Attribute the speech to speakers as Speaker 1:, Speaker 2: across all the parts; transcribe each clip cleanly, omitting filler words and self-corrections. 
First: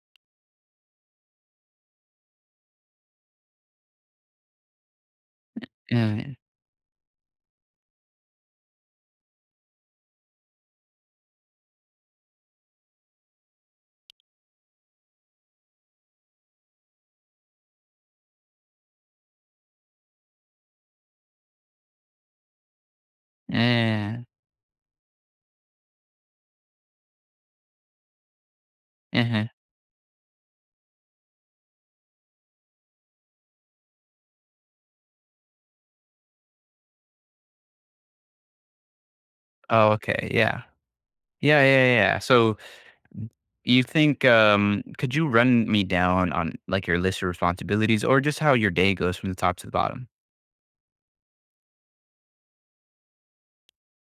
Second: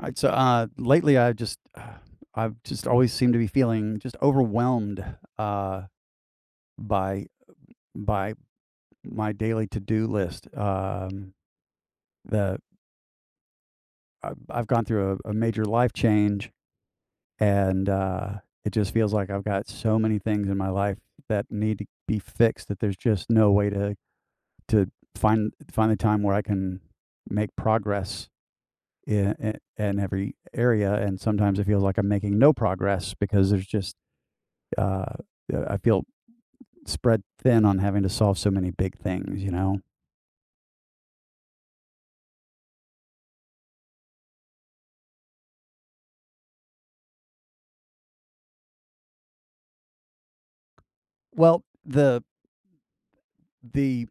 Speaker 1: Alright, so, lately, I've just always seemed to be feeling just overwhelmed, uh,
Speaker 2: Yeah,
Speaker 1: by by my daily to-do list. The I've gone through a major life change, and, it just feels like I've got so many things in my life that need to be fixed that there's just no way to
Speaker 2: yeah,
Speaker 1: to find the time where I can make progress in
Speaker 2: mhm.
Speaker 1: in in every area, and sometimes it feels like I'm making no progress because there's just uh, I feel spread thin on having to solve so many big things.
Speaker 2: Oh, okay, yeah. Yeah, yeah, yeah. So, mm, you think, could you run me down on, like, your list of responsibilities or just how your day goes from the top to the bottom?
Speaker 1: Well, the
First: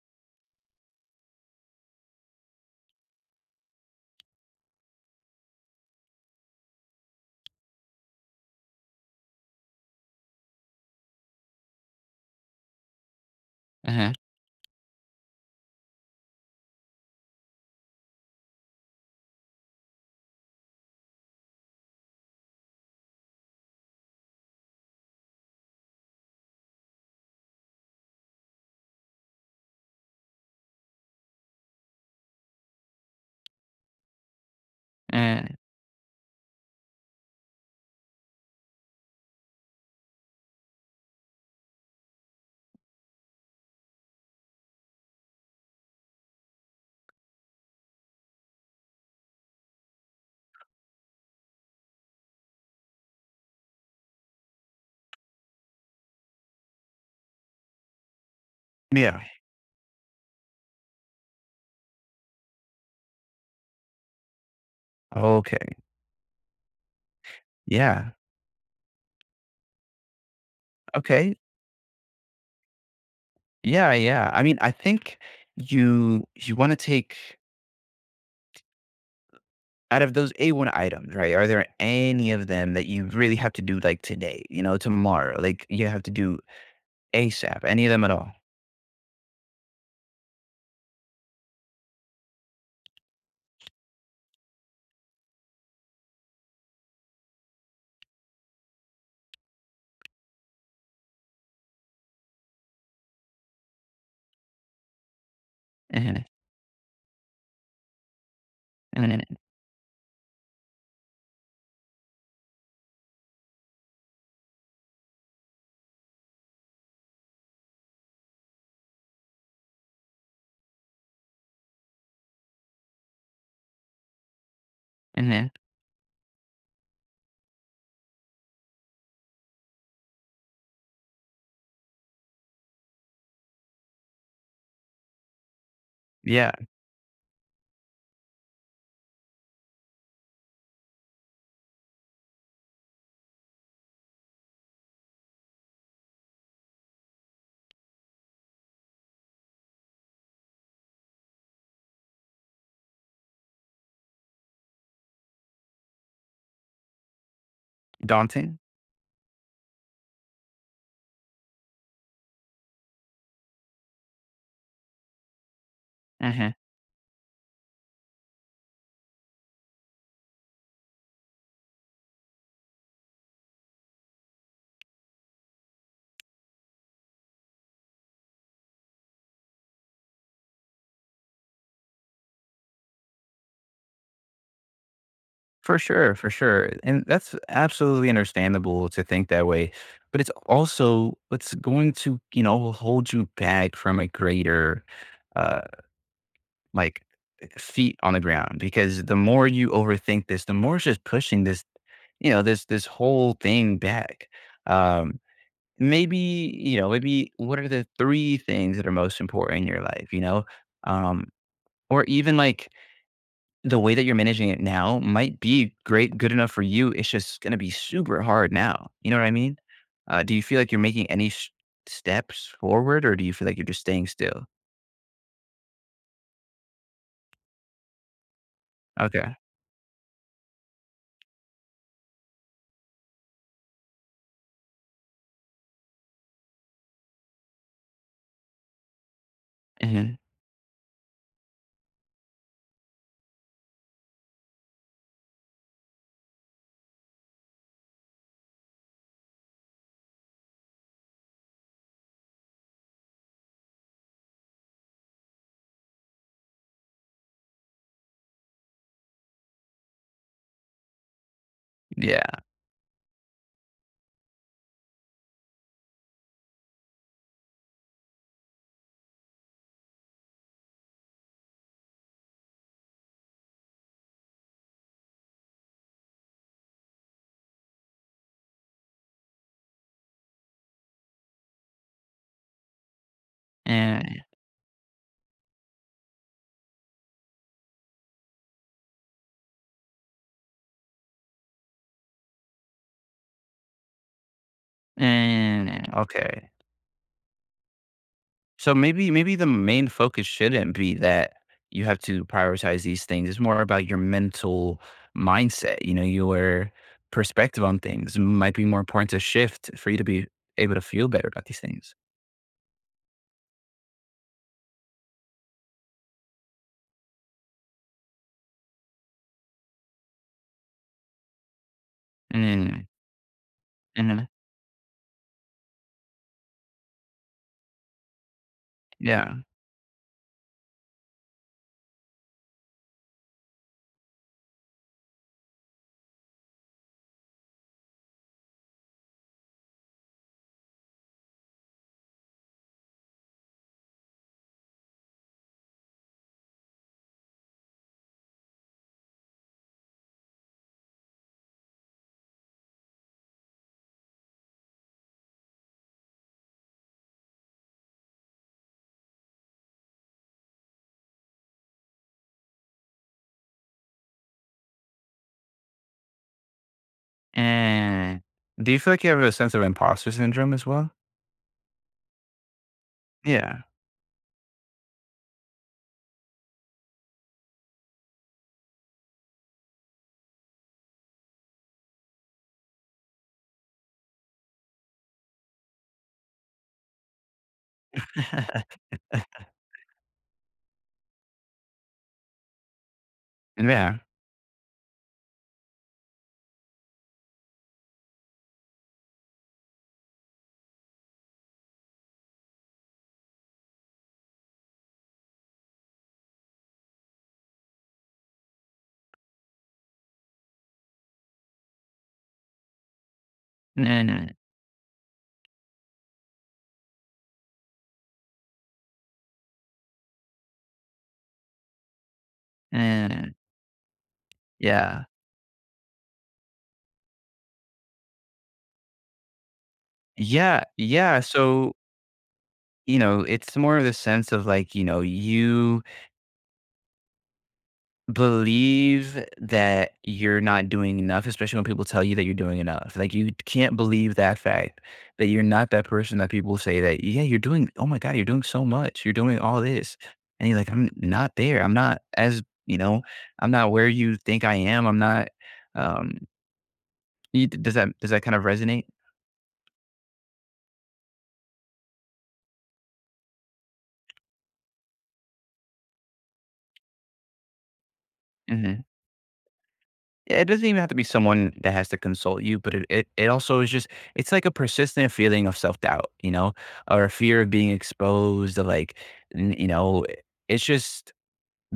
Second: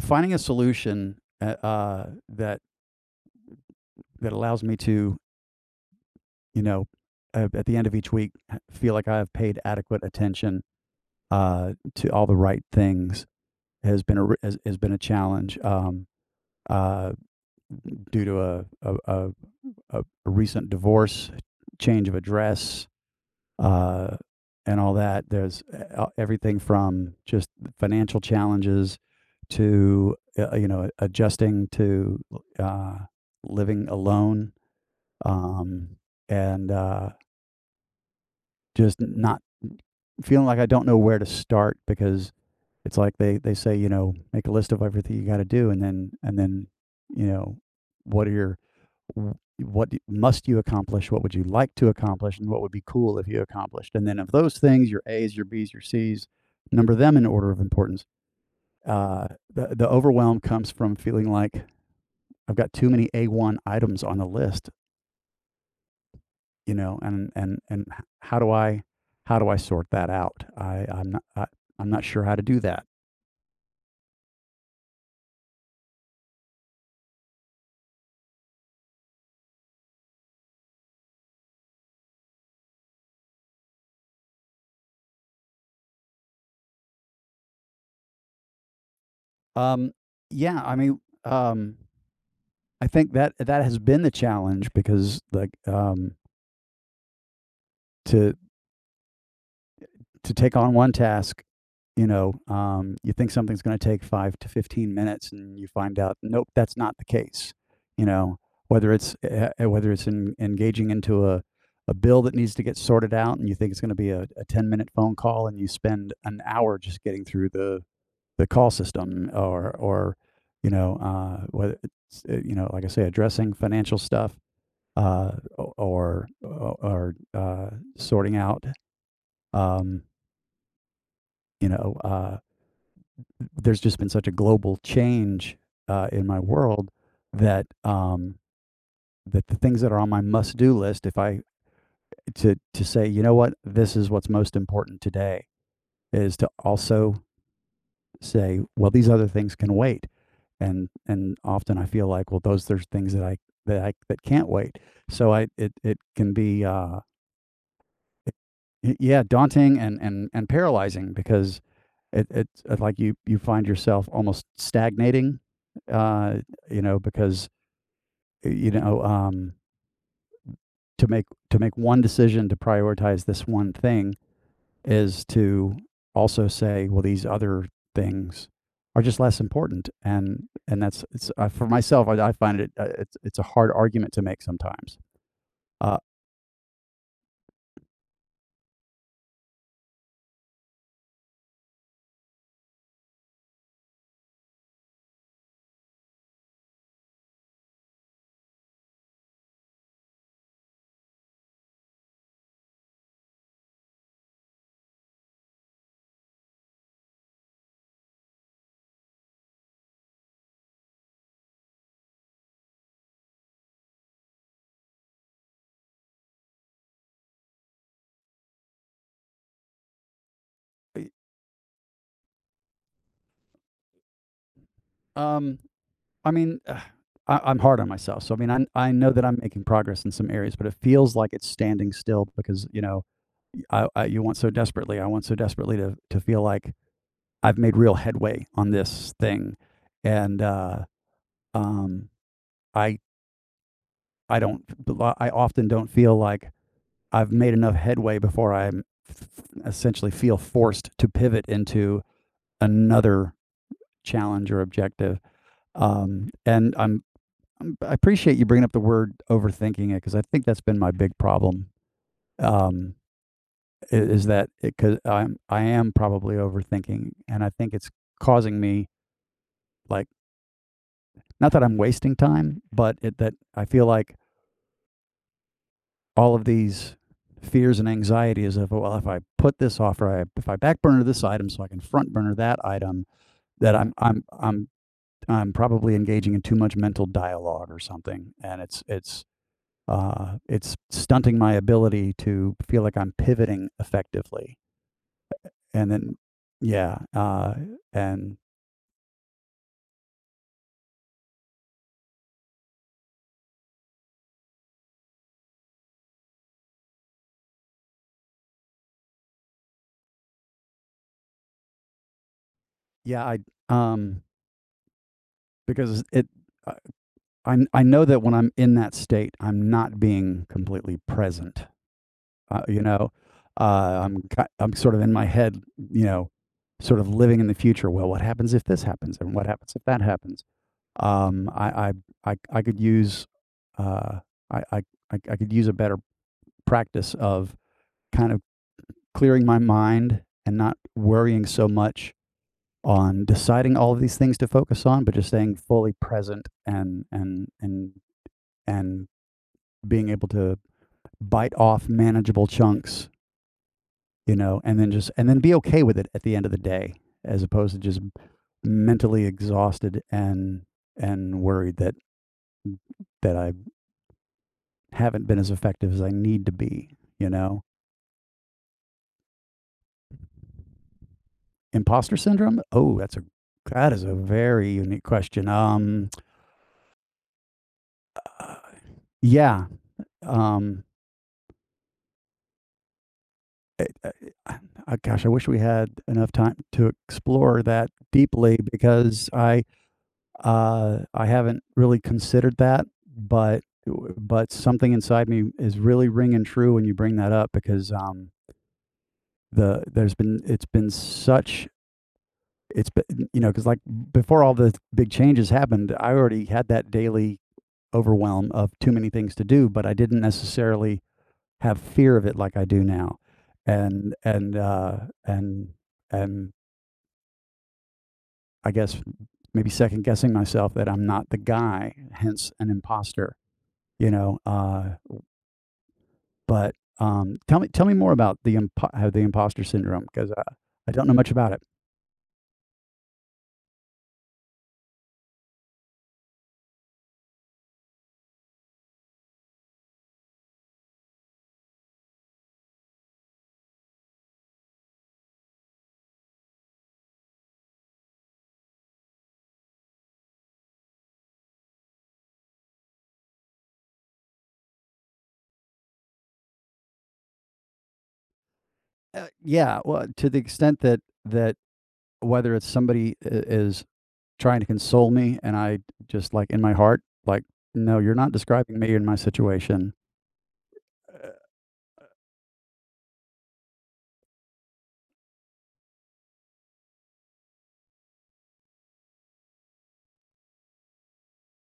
Speaker 1: finding a solution that allows me to, you know, at the end of each week, feel like I have paid adequate attention to all the right things has
Speaker 2: Uh-huh.
Speaker 1: been a has, has been a challenge. Uh, Due to a, a, a recent divorce, change of address, uh, and all that. There's everything from just financial challenges to adjusting to uh, living alone,
Speaker 2: Uh.
Speaker 1: um, and just not feeling like I don't know where to start because it's like they say make a list of everything you got to do and then you know what are your w- must you accomplish, what would you like to accomplish, and what would be cool if you accomplished, and then of those things your A's, your B's, your C's, number them in order of importance.
Speaker 2: Yeah.
Speaker 1: The overwhelm comes from feeling like I've got too many A1 items on the list
Speaker 2: Okay,
Speaker 1: you know, And h
Speaker 2: yeah,
Speaker 1: how do I sort that out? I I'm not
Speaker 2: okay.
Speaker 1: I I'm not sure how to do that.
Speaker 2: Yeah, yeah. I mean, I think you wanna take out of those A1 items, right, are there any of them that you really have to do, like, today, you know, tomorrow, like, you have to do ASAP, any of them at all?
Speaker 1: Um, yeah, I mean, I think that has been the challenge because, like, to take on one task. You think something's going to take 5 to 15 minutes and you find
Speaker 2: Uh
Speaker 1: out,
Speaker 2: huh.
Speaker 1: nope, that's not the case. You know,
Speaker 2: Uh-huh.
Speaker 1: whether it's en engaging into a bill that needs to get sorted out, and you think it's gonna be a 10-minute phone call and you spend an hour just getting through the call system or, whether it's, like I say, addressing financial stuff, uh, o or, sorting out, um, you know, uh there's just been such a global change in my
Speaker 2: Yeah,
Speaker 1: world, that um, that the things that are on my must-do list, if I to say, you know what, this is what's most important today, is to also say, well, these other things can wait, and often I feel like, well, those there's things that can't wait. So I it it can be,
Speaker 2: daunting.
Speaker 1: Y yeah, daunting, and and paralyzing because it's, like you find yourself almost stagnating, uh,
Speaker 2: Mhm.
Speaker 1: because, y you know, um, to make to make one decision to prioritize this one thing, is to also say, well, these other things are just less important, and that's it's for myself. I find it, it's a hard argument to make sometimes. Uh,
Speaker 2: For sure, and that's absolutely understandable to think that way, but it's also it's going to, you know, hold you back from a greater, uh, like, feet on the ground because the more you overthink this, the more it's just pushing this, you know, this whole thing back. Um, Maybe, you know, maybe what are the three things that are most important in your life, you know? Um, or even, like, the way that you're managing it now might be great good enough for you, it's just gonna be super hard now, you know what I mean? Do you feel like you're making
Speaker 1: I
Speaker 2: any sh steps forward, or do you feel like you're just staying still?
Speaker 1: Um, I mean, ugh, I'm hard on myself, so, I mean, I know that
Speaker 2: Okay.
Speaker 1: I'm making progress in some areas, but it feels like it's standing still because, I want so desperately to feel like I've made real headway on this thing,
Speaker 2: Mhm.
Speaker 1: and, um, I I don't I often don't feel like I've made enough headway before I essentially feel forced to pivot into another challenge or objective. Um, and I'm, I appreciate you bringing up the word overthinking it because I think that's been my big problem.
Speaker 2: Yeah.
Speaker 1: Um, is that because I am probably overthinking, and I think it's causing me, like, not that I'm wasting time, but that I feel like all of these fears and anxieties of, well, if I put this off, if I back burner this item so I can front burner that item, that i'm
Speaker 2: And
Speaker 1: i'm i'm i'm probably engaging in too much mental dialogue or something, and it's stunting my ability to feel like I'm pivoting effectively.
Speaker 2: eh.
Speaker 1: and then
Speaker 2: okay.
Speaker 1: yeah uh, and
Speaker 2: So maybe maybe the main focus shouldn't be that you have to prioritize these things, it's more about your mental mindset, you know, your perspective on things might be more important to shift for you to be able to feel better about these things.
Speaker 1: yeah, I um because it I know that when I'm in that state I'm not being completely present. Uh, you
Speaker 2: Mm.
Speaker 1: know,
Speaker 2: And.
Speaker 1: I'm sort of in my head, you know, sort of living in the future. Well, what happens if this happens, and
Speaker 2: Yeah.
Speaker 1: what happens if that happens? Um, I I I I could use, uh, I I I could use a better practice of kind of clearing my mind and not worrying so much on deciding all of these things to focus on, but just staying fully present, and and being able to bite off manageable chunks, and then be okay with it at the end of the day, as opposed to just mentally exhausted and worried that I haven't been as effective as I need to be.
Speaker 2: And. Do you feel like you have a sense of imposter syndrome as well?
Speaker 1: Imposter syndrome? Oh, that's a
Speaker 2: Yeah.
Speaker 1: that is a very unique question. Yeah. Um, uh, Gosh, I wish we had enough time to explore that deeply because I haven't really considered that,
Speaker 2: Yeah.
Speaker 1: but something inside me is really ringing true when you bring that up because, the there's been it's been such it's been you know because like before all the big changes happened, I already had that daily overwhelm of too many things to do, but I didn't necessarily have fear of it like I do now, and
Speaker 2: Mm,
Speaker 1: and and I guess maybe second guessing myself that I'm not the guy, hence an
Speaker 2: mm,
Speaker 1: imposter you know, uh,
Speaker 2: yeah.
Speaker 1: but tell me more about how the imposter syndrome, because
Speaker 2: Yeah,
Speaker 1: I don't know
Speaker 2: yeah,
Speaker 1: much about it.
Speaker 2: so, you know, it's more of the sense of, like, you know, you believe that you're not doing enough, especially when people tell you that you're doing enough. Like, you can't believe that fact that you're not that person that people say that, "Yeah, you're doing oh my god, you're doing so much. You're doing all this." And you're like, "I'm not there. I'm not as you know, I'm not where you think I am. I'm not." um, you does that kind of resonate?
Speaker 1: Yeah, well, to the extent that that whether it's somebody is trying to console me and I just, like, in my heart, like, no, you're not describing
Speaker 2: Mhm.
Speaker 1: me in my situation,
Speaker 2: Yeah, it doesn't even have to be
Speaker 1: uh,
Speaker 2: someone that has to consult you, but it also is just, it's like a persistent feeling of self doubt, you know, or a fear of being exposed, of like, you know, it's just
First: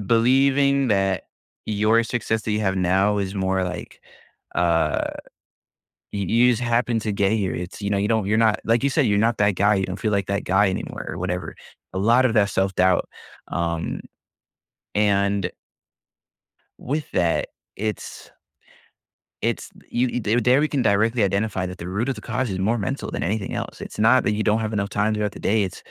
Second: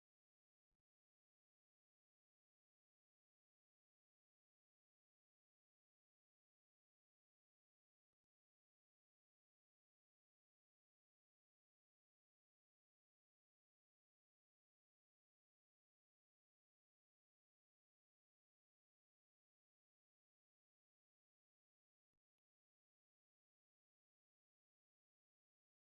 Speaker 2: believing that your success that you have now is more like, uh, you, you just happen to get here. It's, you know, you don't, you're not, like you said, you're not that guy. You don't feel like that guy anymore or whatever. A lot of that self doubt. Um, and with that, it's, It's you you there we can directly identify that the root of the cause is more mental than anything else. It's not that you don't have enough time throughout the day, it's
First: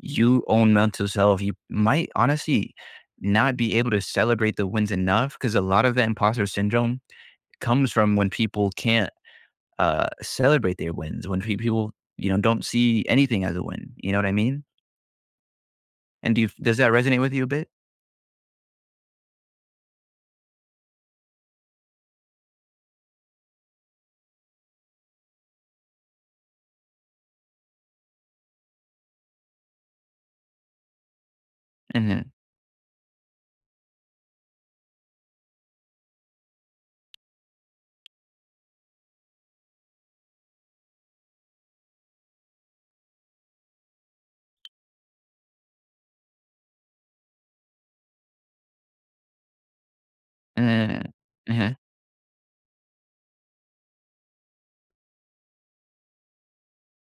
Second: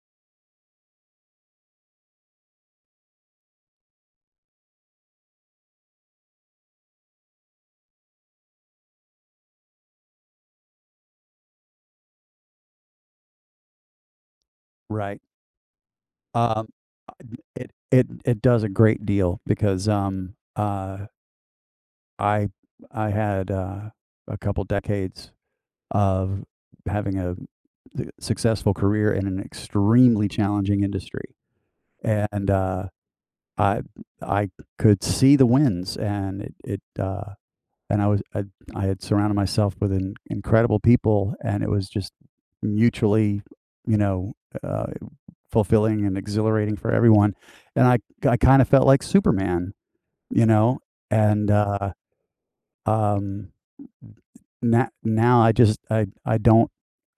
Speaker 2: you own mental self. You might honestly not be able to celebrate the wins enough because a lot of the imposter syndrome comes from when people can't, celebrate their wins, when pe people, you know, don't see anything as a win, you know what I mean?
Speaker 1: right?
Speaker 2: And do you
Speaker 1: Um,
Speaker 2: does that resonate with you a bit?
Speaker 1: it does a great deal because, I I had, a couple decades of having a successful career in an extremely challenging industry.
Speaker 2: Mhm.
Speaker 1: And I I could see the wins, and it and I was I had surrounded myself with incredible people, and it was just mutually, you know, uh, fulfilling and exhilarating for everyone. And I kind of felt like Superman, you know,
Speaker 2: Mhm.
Speaker 1: and
Speaker 2: Mhm.
Speaker 1: um, now I just I don't.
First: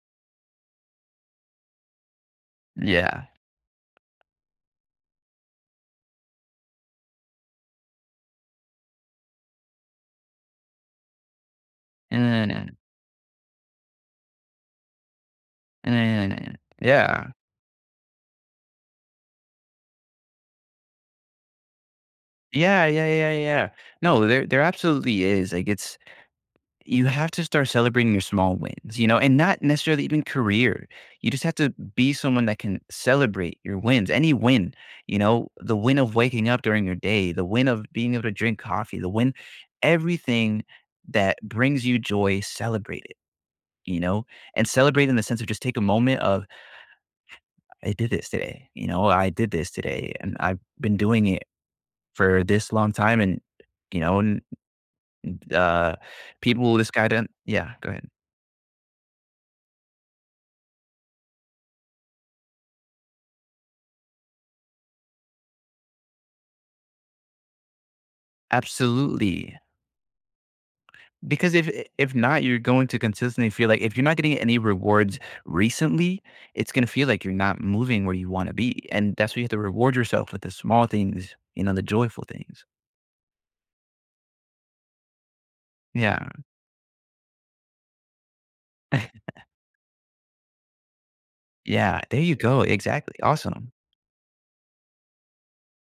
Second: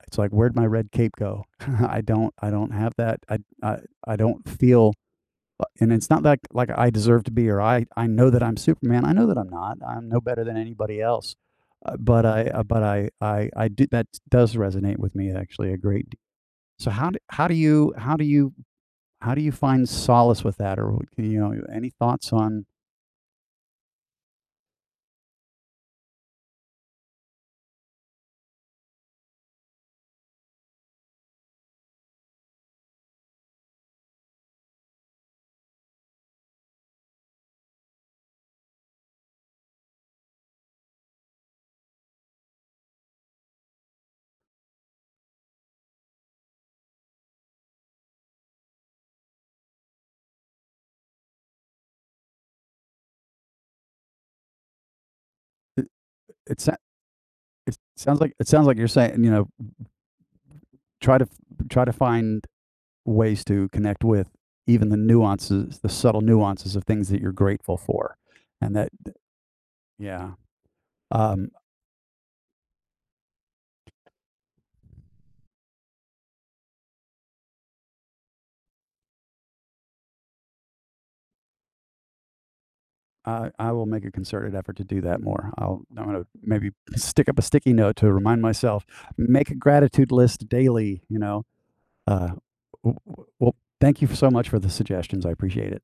Speaker 1: It's like, where'd my red cape go? I don't have that.
Speaker 2: Yeah.
Speaker 1: I, I don't feel, and it's not like I deserve to be, or I know that I'm Superman. I know that I'm not. I'm no better than anybody else.
Speaker 2: Mm-hmm.
Speaker 1: But I do That does resonate with me, actually, a great deal.
Speaker 2: Mm-hmm.
Speaker 1: So
Speaker 2: Yeah.
Speaker 1: how do you find solace with that, or, any thoughts on?
Speaker 2: Yeah, yeah, yeah, yeah. No, there absolutely is. Like it's you have to start celebrating your small wins, you know, and not necessarily even career. You just have to be someone that can celebrate your wins. Any win, you know, the win of waking up during your day, the win of being able to drink coffee, the win everything that brings you joy, celebrate it, you know? And celebrate in the sense of just take a moment of I did this today, you know, I did this today and I've been doing it for this long time and you know,
Speaker 1: It,
Speaker 2: Uh,
Speaker 1: it,
Speaker 2: people
Speaker 1: sa-
Speaker 2: this guy didn't yeah, go ahead.
Speaker 1: it sounds like you're saying, try to try to find ways to connect with even the nuances, the subtle nuances of things that you're grateful for. And that,
Speaker 2: Absolutely.
Speaker 1: yeah, um,
Speaker 2: Because if not, you're going to consistently feel like if you're not getting any rewards recently, it's gonna feel like you're not moving where you wanna be. And that's where you have to reward yourself with the small things, you know, the joyful things.
Speaker 1: I will make a concerted effort to do that more. I'm going
Speaker 2: Yeah.
Speaker 1: to maybe stick up a sticky note to remind myself, make a gratitude list daily.
Speaker 2: Yeah, there
Speaker 1: Uh,
Speaker 2: you go. Exactly.
Speaker 1: well,
Speaker 2: Awesome.
Speaker 1: thank you so much for the suggestions. I appreciate it.